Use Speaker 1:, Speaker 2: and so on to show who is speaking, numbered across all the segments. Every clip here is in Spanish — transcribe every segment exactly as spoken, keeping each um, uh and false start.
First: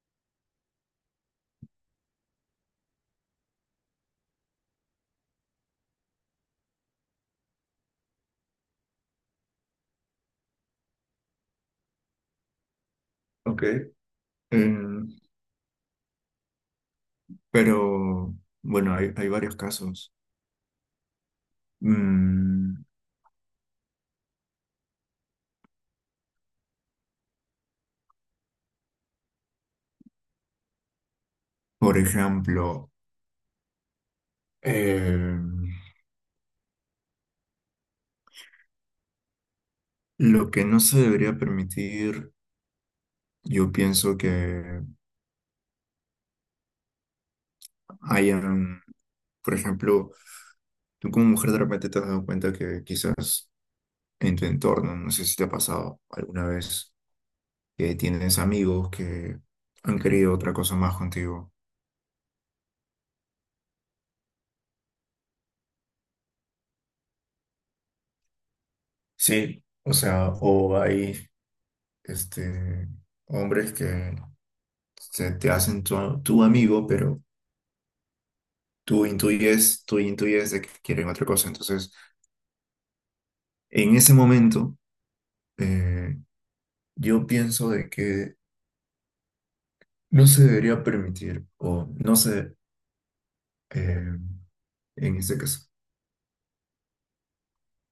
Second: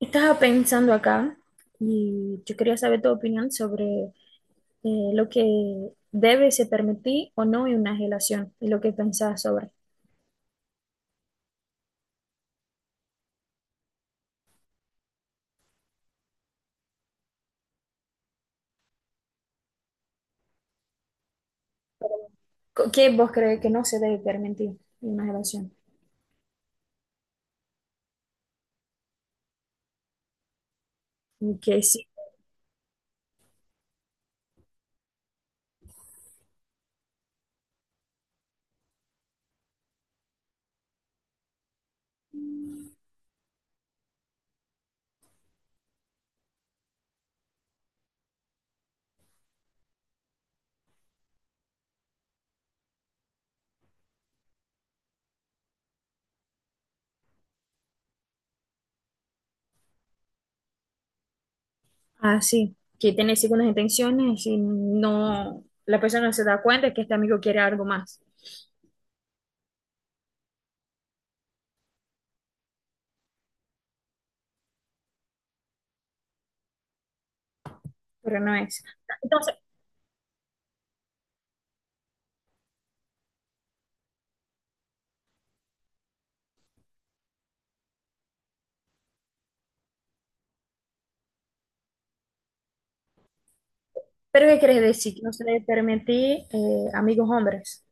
Speaker 1: Estaba pensando acá y yo quería saber tu opinión sobre eh, lo que debe se permitir o no en una relación y lo que pensás sobre.
Speaker 2: Ok, eh, pero bueno, hay, hay varios casos. Mm,
Speaker 1: Co- ¿Qué vos crees que no se debe permitir en una relación? Y que
Speaker 2: por
Speaker 1: sí,
Speaker 2: ejemplo, eh, lo que no se debería permitir, yo pienso que hayan, por ejemplo, tú como mujer de repente te has dado cuenta que quizás en tu entorno, no sé si te ha pasado alguna vez, que tienes amigos que han querido otra cosa más contigo.
Speaker 1: ah, sí, que tiene segundas intenciones y no, la persona no se da cuenta que este amigo quiere algo más,
Speaker 2: Sí, o sea, o hay este, hombres que se te hacen tu, tu amigo, pero
Speaker 1: pero no es.
Speaker 2: tú
Speaker 1: Entonces,
Speaker 2: intuyes, tú intuyes de que quieren otra cosa. Entonces, en ese momento, eh, yo pienso de que no se debería permitir, o no sé, eh,
Speaker 1: ¿pero qué querés decir?
Speaker 2: en
Speaker 1: Que no
Speaker 2: este
Speaker 1: se debe
Speaker 2: caso,
Speaker 1: permitir eh, amigos hombres.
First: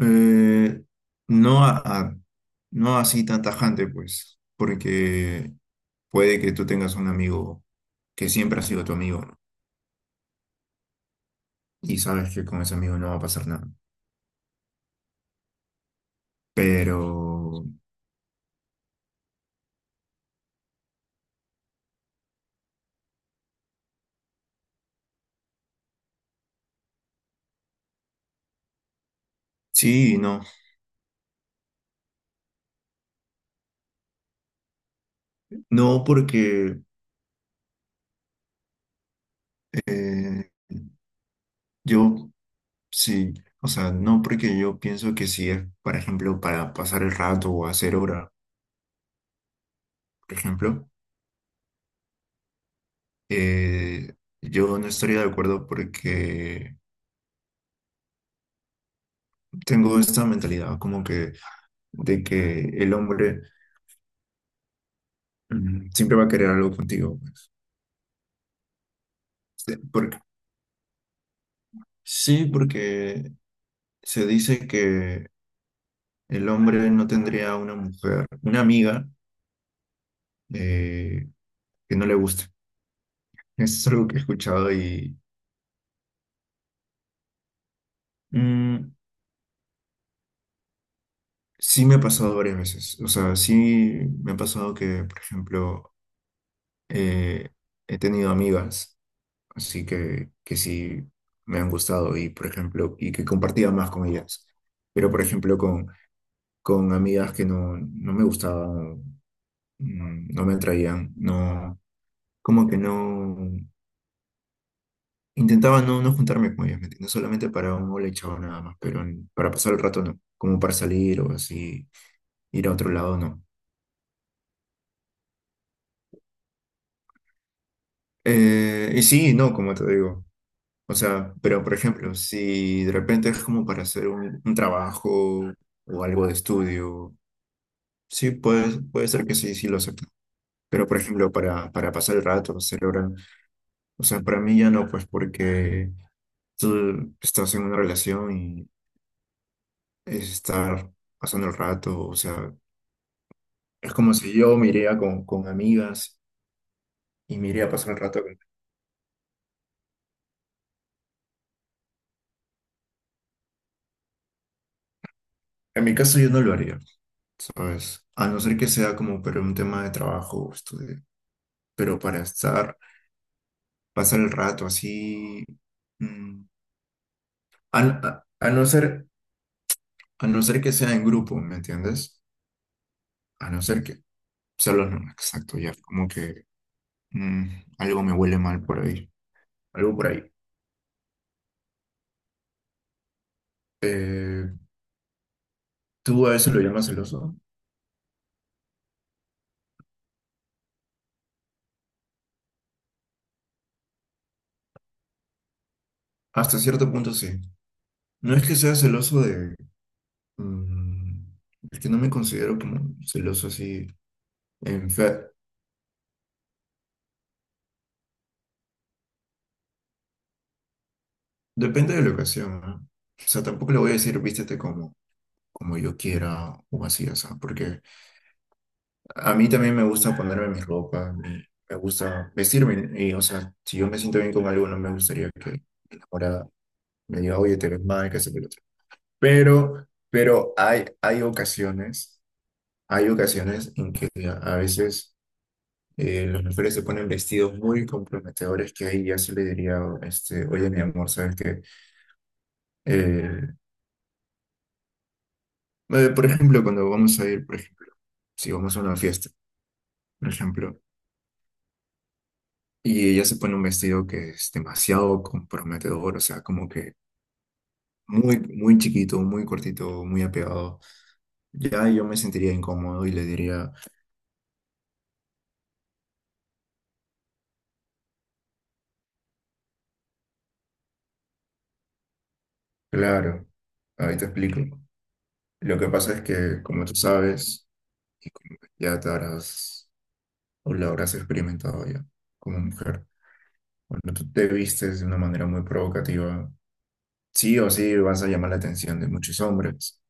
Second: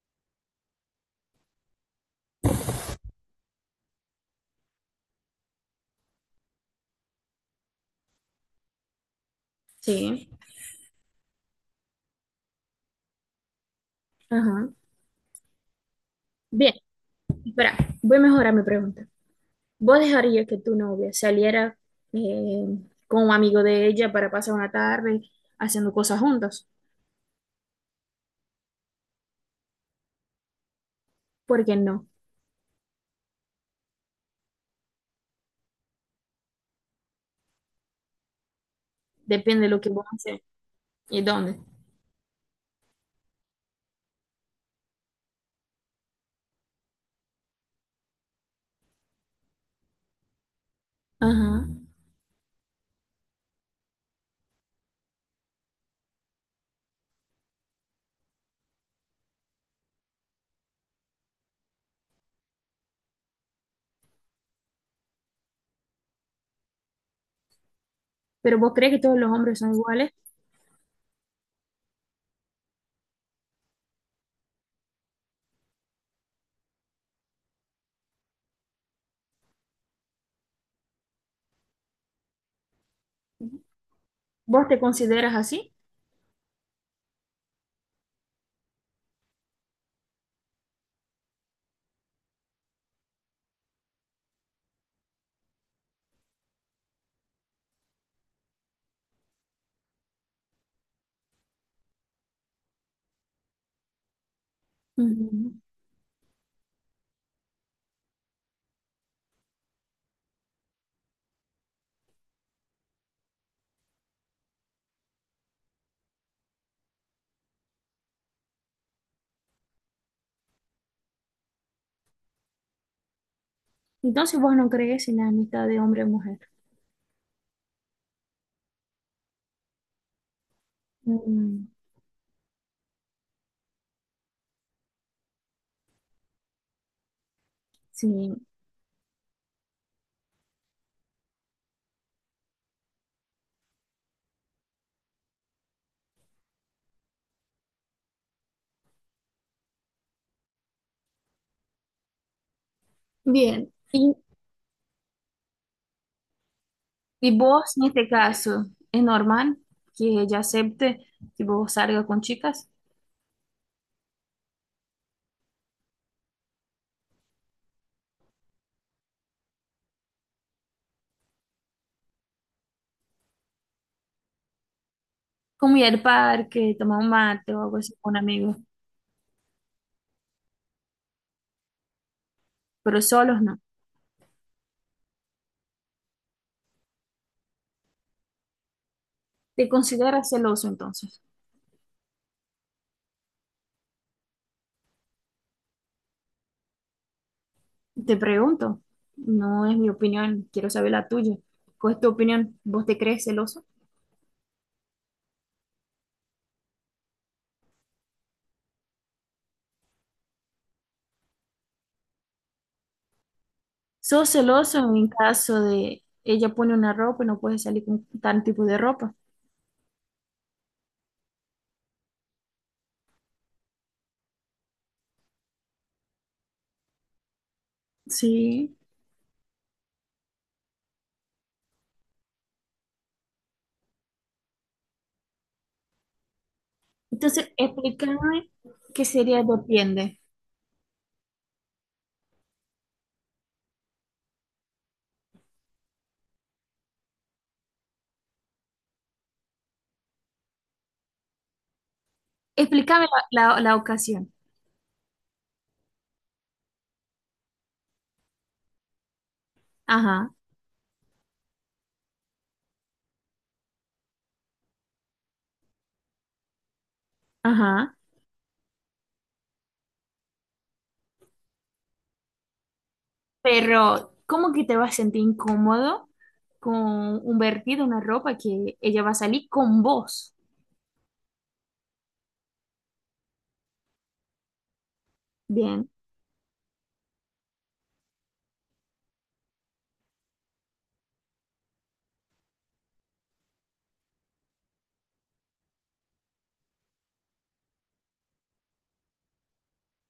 Speaker 2: eh, no a- a- no así tan tajante, pues, porque puede que tú tengas un amigo que siempre ha sido tu amigo, ¿no?
Speaker 1: Sí.
Speaker 2: Y sabes que con ese amigo no va a pasar nada.
Speaker 1: Ajá. Bien,
Speaker 2: Pero
Speaker 1: espera, voy a mejorar mi pregunta. ¿Vos dejarías que tu novia saliera eh, con un amigo de ella para pasar una tarde haciendo cosas juntos?
Speaker 2: sí, no.
Speaker 1: ¿Por qué no?
Speaker 2: No porque
Speaker 1: Depende de lo que vos
Speaker 2: Eh,
Speaker 1: haces y dónde.
Speaker 2: yo sí, o sea, no porque yo pienso que si es, por ejemplo, para pasar el rato o hacer hora, por ejemplo,
Speaker 1: Ajá.
Speaker 2: eh, yo no estaría de acuerdo porque tengo esta mentalidad como que de que el hombre mm, siempre va a querer algo contigo. Pues.
Speaker 1: Pero vos crees que todos los hombres son
Speaker 2: Sí,
Speaker 1: iguales.
Speaker 2: porque, sí, porque se dice que el hombre no tendría una mujer, una amiga eh, que no le guste. Eso es algo que he
Speaker 1: ¿Vos
Speaker 2: escuchado
Speaker 1: te
Speaker 2: y...
Speaker 1: consideras así?
Speaker 2: Mm, sí me ha pasado varias veces. O sea, sí me ha pasado que, por ejemplo, eh, he tenido amigas, así que, que sí me han gustado y, por ejemplo, y que compartía más con ellas. Pero, por
Speaker 1: Ujú.
Speaker 2: ejemplo, con, con amigas que no, no me gustaban, mm, no me atraían, no, como que no, intentaba no, no juntarme con ellas, ¿me entiendes? Solamente para un hola y chao nada más, pero para pasar el rato no, como para salir o así, ir a otro lado no.
Speaker 1: Entonces vos no crees en la amistad de hombre y mujer.
Speaker 2: Eh, y sí, no, como te digo. O sea, pero
Speaker 1: Mm,
Speaker 2: por ejemplo, si de repente es como para hacer un, un trabajo o algo de estudio, sí,
Speaker 1: sí.
Speaker 2: puede, puede ser que sí, sí lo acepten. Pero por ejemplo, para, para pasar el rato, celebrar, o sea, para mí ya no, pues porque tú estás en una relación y es estar pasando el rato, o sea,
Speaker 1: Bien.
Speaker 2: es
Speaker 1: ¿Y,
Speaker 2: como si yo me iría con, con amigas
Speaker 1: y
Speaker 2: y me iría a
Speaker 1: vos en
Speaker 2: pasar el
Speaker 1: este
Speaker 2: rato. Con-
Speaker 1: caso es normal que ella acepte que vos salgas con chicas?
Speaker 2: En mi caso yo no lo haría, ¿sabes? A no ser que sea como para un tema de trabajo o estudio, pero para estar pasar el rato así,
Speaker 1: Como ir al
Speaker 2: mm,
Speaker 1: parque, tomar un mate o algo
Speaker 2: a,
Speaker 1: así con
Speaker 2: a- a
Speaker 1: amigos.
Speaker 2: no ser, a no ser que sea en grupo, ¿me entiendes?
Speaker 1: Pero solos
Speaker 2: A
Speaker 1: no.
Speaker 2: no ser que, solo no, exacto, ya, como que mm, algo me huele mal por ahí,
Speaker 1: ¿Te
Speaker 2: algo por ahí.
Speaker 1: consideras celoso entonces?
Speaker 2: Eh, ¿tú a eso lo llamas celoso?
Speaker 1: Te pregunto, no es mi opinión, quiero saber la tuya. ¿Cuál es tu opinión? ¿Vos te crees celoso?
Speaker 2: Hasta cierto punto sí. No es que sea celoso de, mm, es que no me considero como celoso así,
Speaker 1: ¿Sos celoso
Speaker 2: en
Speaker 1: en
Speaker 2: fe,
Speaker 1: caso de ella pone una ropa y no puedes salir con tal tipo de ropa?
Speaker 2: depende de la ocasión, ¿no? O sea, tampoco le voy a decir vístete como, como yo quiera o así, o sea, porque
Speaker 1: Sí.
Speaker 2: a mí también me gusta ponerme mi ropa, me, me gusta vestirme. Y, o sea, si yo me siento bien con algo, no me gustaría que mi enamorada me diga,
Speaker 1: Entonces,
Speaker 2: oye, te ves mal, que esto, que lo
Speaker 1: explícame
Speaker 2: otro.
Speaker 1: qué sería
Speaker 2: Pero,
Speaker 1: depende.
Speaker 2: pero hay, hay ocasiones, hay ocasiones en que a veces eh, las mujeres se ponen vestidos muy comprometedores que ahí ya se le diría, este, oye, mi amor, ¿sabes qué?
Speaker 1: Explícame
Speaker 2: Eh,
Speaker 1: la, la, la ocasión.
Speaker 2: eh, por ejemplo, cuando vamos a ir, por ejemplo, si vamos a una fiesta, por
Speaker 1: Ajá,
Speaker 2: ejemplo. Y ella se pone un vestido que es demasiado comprometedor, o sea, como que
Speaker 1: ajá.
Speaker 2: muy, muy chiquito, muy cortito, muy apegado. Ya yo me sentiría incómodo y le diría,
Speaker 1: Pero, ¿cómo que te vas a sentir incómodo con un vertido, una ropa que ella va a salir con vos?
Speaker 2: claro, ahí te explico. Lo que
Speaker 1: Bien.
Speaker 2: pasa es que, como tú sabes, y como que ya te habrás o lo habrás experimentado ya como mujer, cuando tú te vistes de una manera muy provocativa, sí o sí vas a llamar la atención de muchos hombres.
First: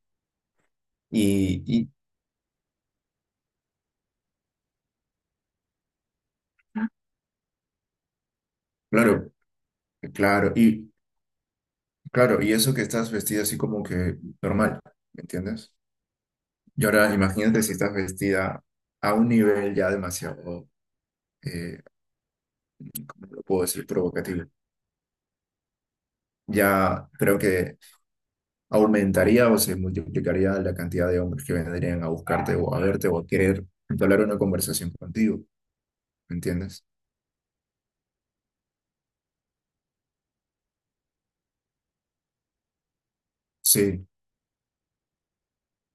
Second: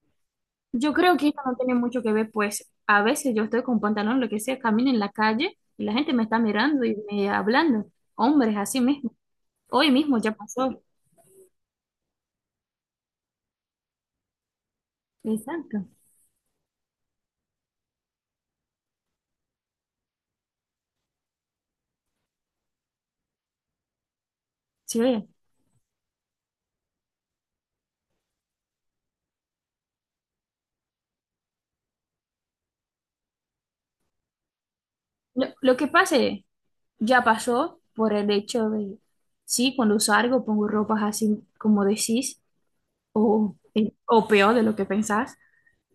Speaker 1: Yo creo que eso no
Speaker 2: Y,
Speaker 1: tiene
Speaker 2: y
Speaker 1: mucho que ver, pues a veces yo estoy con pantalón, lo que sea, camino en la calle y la gente me está mirando y me hablando. Hombres, así mismo.
Speaker 2: claro,
Speaker 1: Hoy mismo ya
Speaker 2: claro,
Speaker 1: pasó.
Speaker 2: y claro, y eso que estás vestida así como que normal, ¿me entiendes?
Speaker 1: Exacto.
Speaker 2: Y ahora imagínate si estás vestida a un nivel ya demasiado, eh, ¿cómo lo puedo decir? Provocativo.
Speaker 1: Sí.
Speaker 2: Ya creo que aumentaría o se multiplicaría la cantidad de hombres que vendrían a buscarte o a verte o a querer entablar una conversación contigo,
Speaker 1: Lo, lo que
Speaker 2: ¿me
Speaker 1: pase
Speaker 2: entiendes?
Speaker 1: ya pasó por el hecho de, sí, cuando salgo pongo ropas así como decís o, eh,
Speaker 2: Sí,
Speaker 1: o peor de lo que pensás,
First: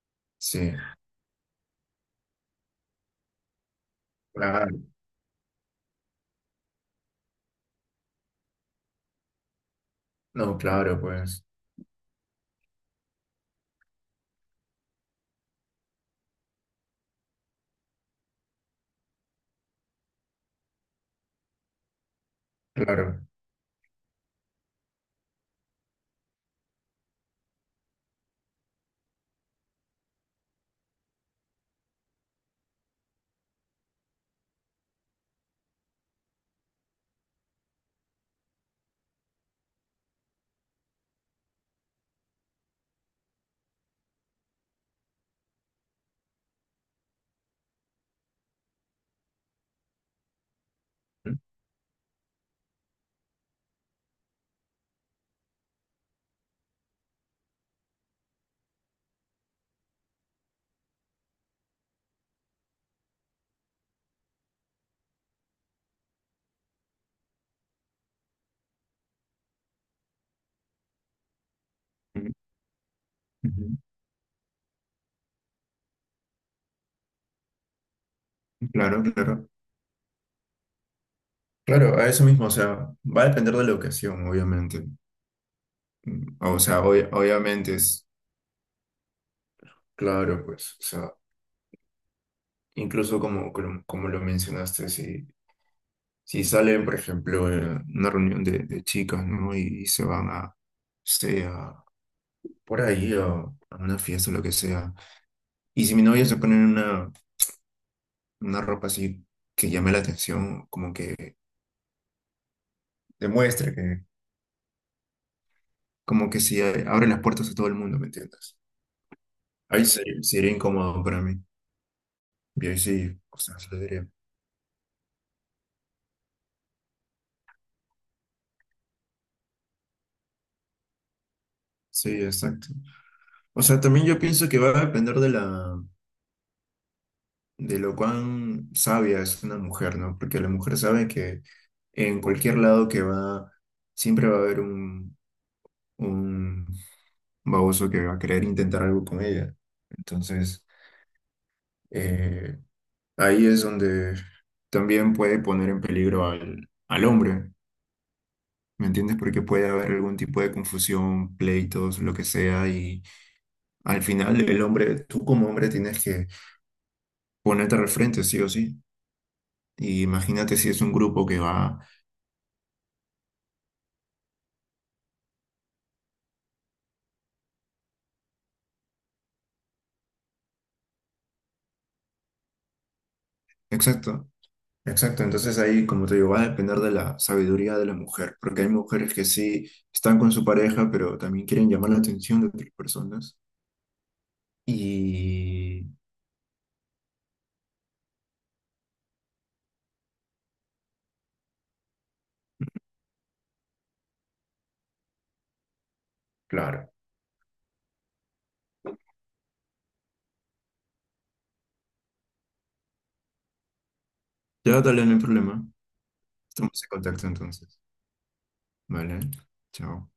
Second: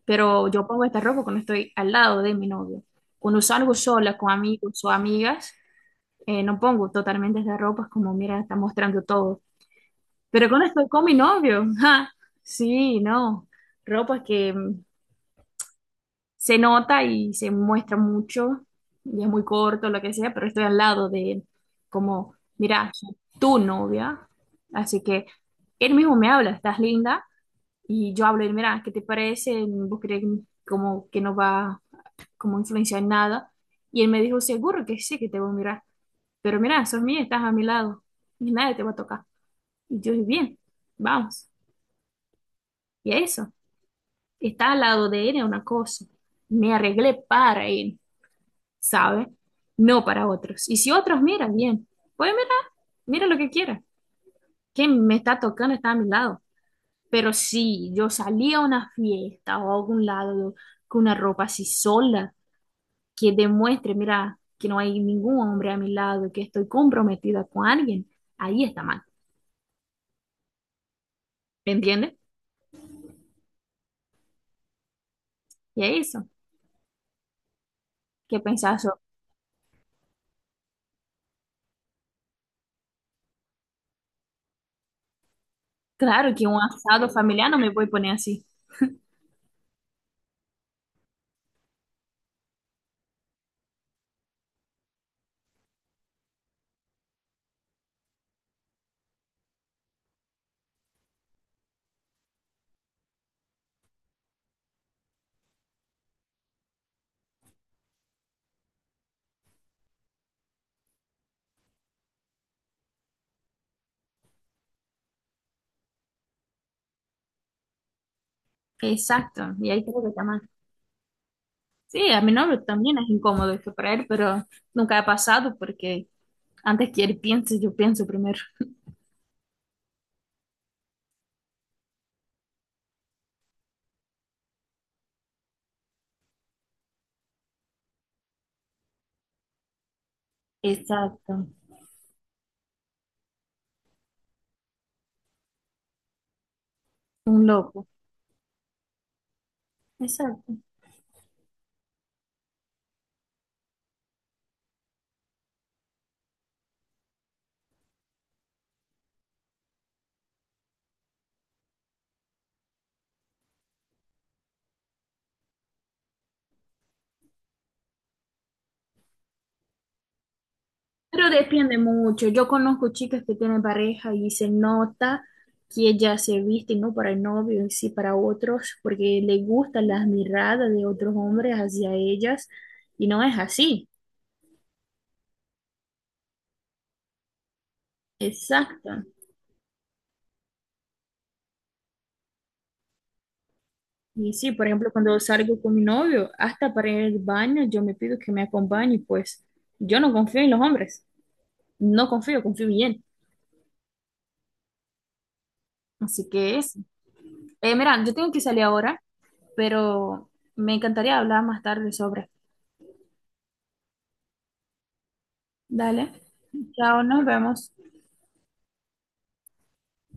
Speaker 1: pero yo
Speaker 2: sí,
Speaker 1: pongo esta ropa cuando estoy al lado de mi novio. Cuando salgo sola con amigos o
Speaker 2: claro,
Speaker 1: amigas. Eh, no pongo totalmente de ropas como, mira, está mostrando todo. Pero
Speaker 2: no,
Speaker 1: cuando estoy
Speaker 2: claro,
Speaker 1: con mi
Speaker 2: pues,
Speaker 1: novio, ja, sí, no, ropas que mm, se nota y se muestra mucho, y es muy corto, lo que sea, pero estoy al lado de él, como, mira, soy
Speaker 2: claro.
Speaker 1: tu novia, así que él mismo me habla, estás linda, y yo hablo, y, mira, ¿qué te parece? ¿Vos crees como que no va como influenciar en nada? Y él me dijo, seguro que sí, que te voy a mirar. Pero mira, sos mía, estás a mi lado y nadie te va a tocar. Y yo dije, bien, vamos. Y eso, estar al lado de él es una cosa. Me arreglé para él, ¿sabes? No para otros. Y si otros miran, bien, pues mira, mira lo que quiera. Quien me está tocando está a mi lado. Pero si yo salía a una fiesta o a algún lado con una ropa así sola, que demuestre, mira, que no hay ningún hombre a mi lado, que estoy comprometida con alguien, ahí está mal. ¿Me entiendes?
Speaker 2: Ujú, ujú,
Speaker 1: Y es eso. Que pensar eso.
Speaker 2: claro, claro. Claro, a eso mismo, o sea, va a depender de la ocasión, obviamente.
Speaker 1: Claro
Speaker 2: Mm,
Speaker 1: que un
Speaker 2: o sea,
Speaker 1: asado
Speaker 2: obvia-
Speaker 1: familiar no me
Speaker 2: obviamente
Speaker 1: voy a
Speaker 2: es
Speaker 1: poner así.
Speaker 2: claro, pues, o sea, incluso como, como, como lo mencionaste, si, si salen, por ejemplo, eh, una reunión de, de chicas, ¿no? Y, se van a, sea, por ahí, a, a una fiesta o lo que sea. Y si mi novia se pone una, una ropa así que llame la atención, como que demuestre que, como que si abre las puertas a todo el mundo, ¿me entiendes?
Speaker 1: Exacto, y
Speaker 2: Ahí
Speaker 1: ahí
Speaker 2: sí,
Speaker 1: creo que está mal.
Speaker 2: sería incómodo para mí.
Speaker 1: Sí, a mi novio
Speaker 2: Y ahí
Speaker 1: también es
Speaker 2: sí, o
Speaker 1: incómodo
Speaker 2: sea, se
Speaker 1: esto
Speaker 2: lo
Speaker 1: para él,
Speaker 2: diría.
Speaker 1: pero nunca ha pasado porque antes que él piense, yo pienso primero.
Speaker 2: Sí, exacto. O sea, también yo pienso que va a depender de la, de lo cuán sabia es una mujer, ¿no? Porque la mujer sabe que
Speaker 1: Exacto,
Speaker 2: en cualquier lado que va, siempre va a haber un, un
Speaker 1: un loco.
Speaker 2: baboso que va a querer intentar algo con ella.
Speaker 1: Exacto.
Speaker 2: Entonces, eh, ahí es donde también puede poner en peligro al, al hombre, ¿me entiendes? Porque puede haber algún tipo de confusión, pleitos, lo que sea, y al final el hombre, tú como hombre tienes que ponerte al frente, sí o sí. Y imagínate si es un grupo
Speaker 1: Pero
Speaker 2: que
Speaker 1: depende
Speaker 2: va...
Speaker 1: mucho. Yo conozco chicas que tienen pareja y se nota que ellas se visten no para el novio, y sí para otros, porque le gustan las miradas de otros hombres hacia ellas y no es así.
Speaker 2: Exacto, exacto. Entonces ahí, como te digo, va a depender de la sabiduría de la mujer, porque hay
Speaker 1: Exacto.
Speaker 2: mujeres que sí están con su pareja, pero también quieren llamar la atención de otras personas.
Speaker 1: Y sí, por ejemplo, cuando salgo con mi
Speaker 2: Y
Speaker 1: novio, hasta para ir al baño, yo me pido que me acompañe, pues yo no confío en los hombres, no confío, confío bien. Así que es.
Speaker 2: claro,
Speaker 1: Eh, mira, yo tengo que salir ahora, pero me encantaría hablar más tarde sobre.
Speaker 2: ya dale, no hay problema.
Speaker 1: Dale,
Speaker 2: Estamos en
Speaker 1: chao, nos
Speaker 2: contacto
Speaker 1: vemos.
Speaker 2: entonces. Vale, chao.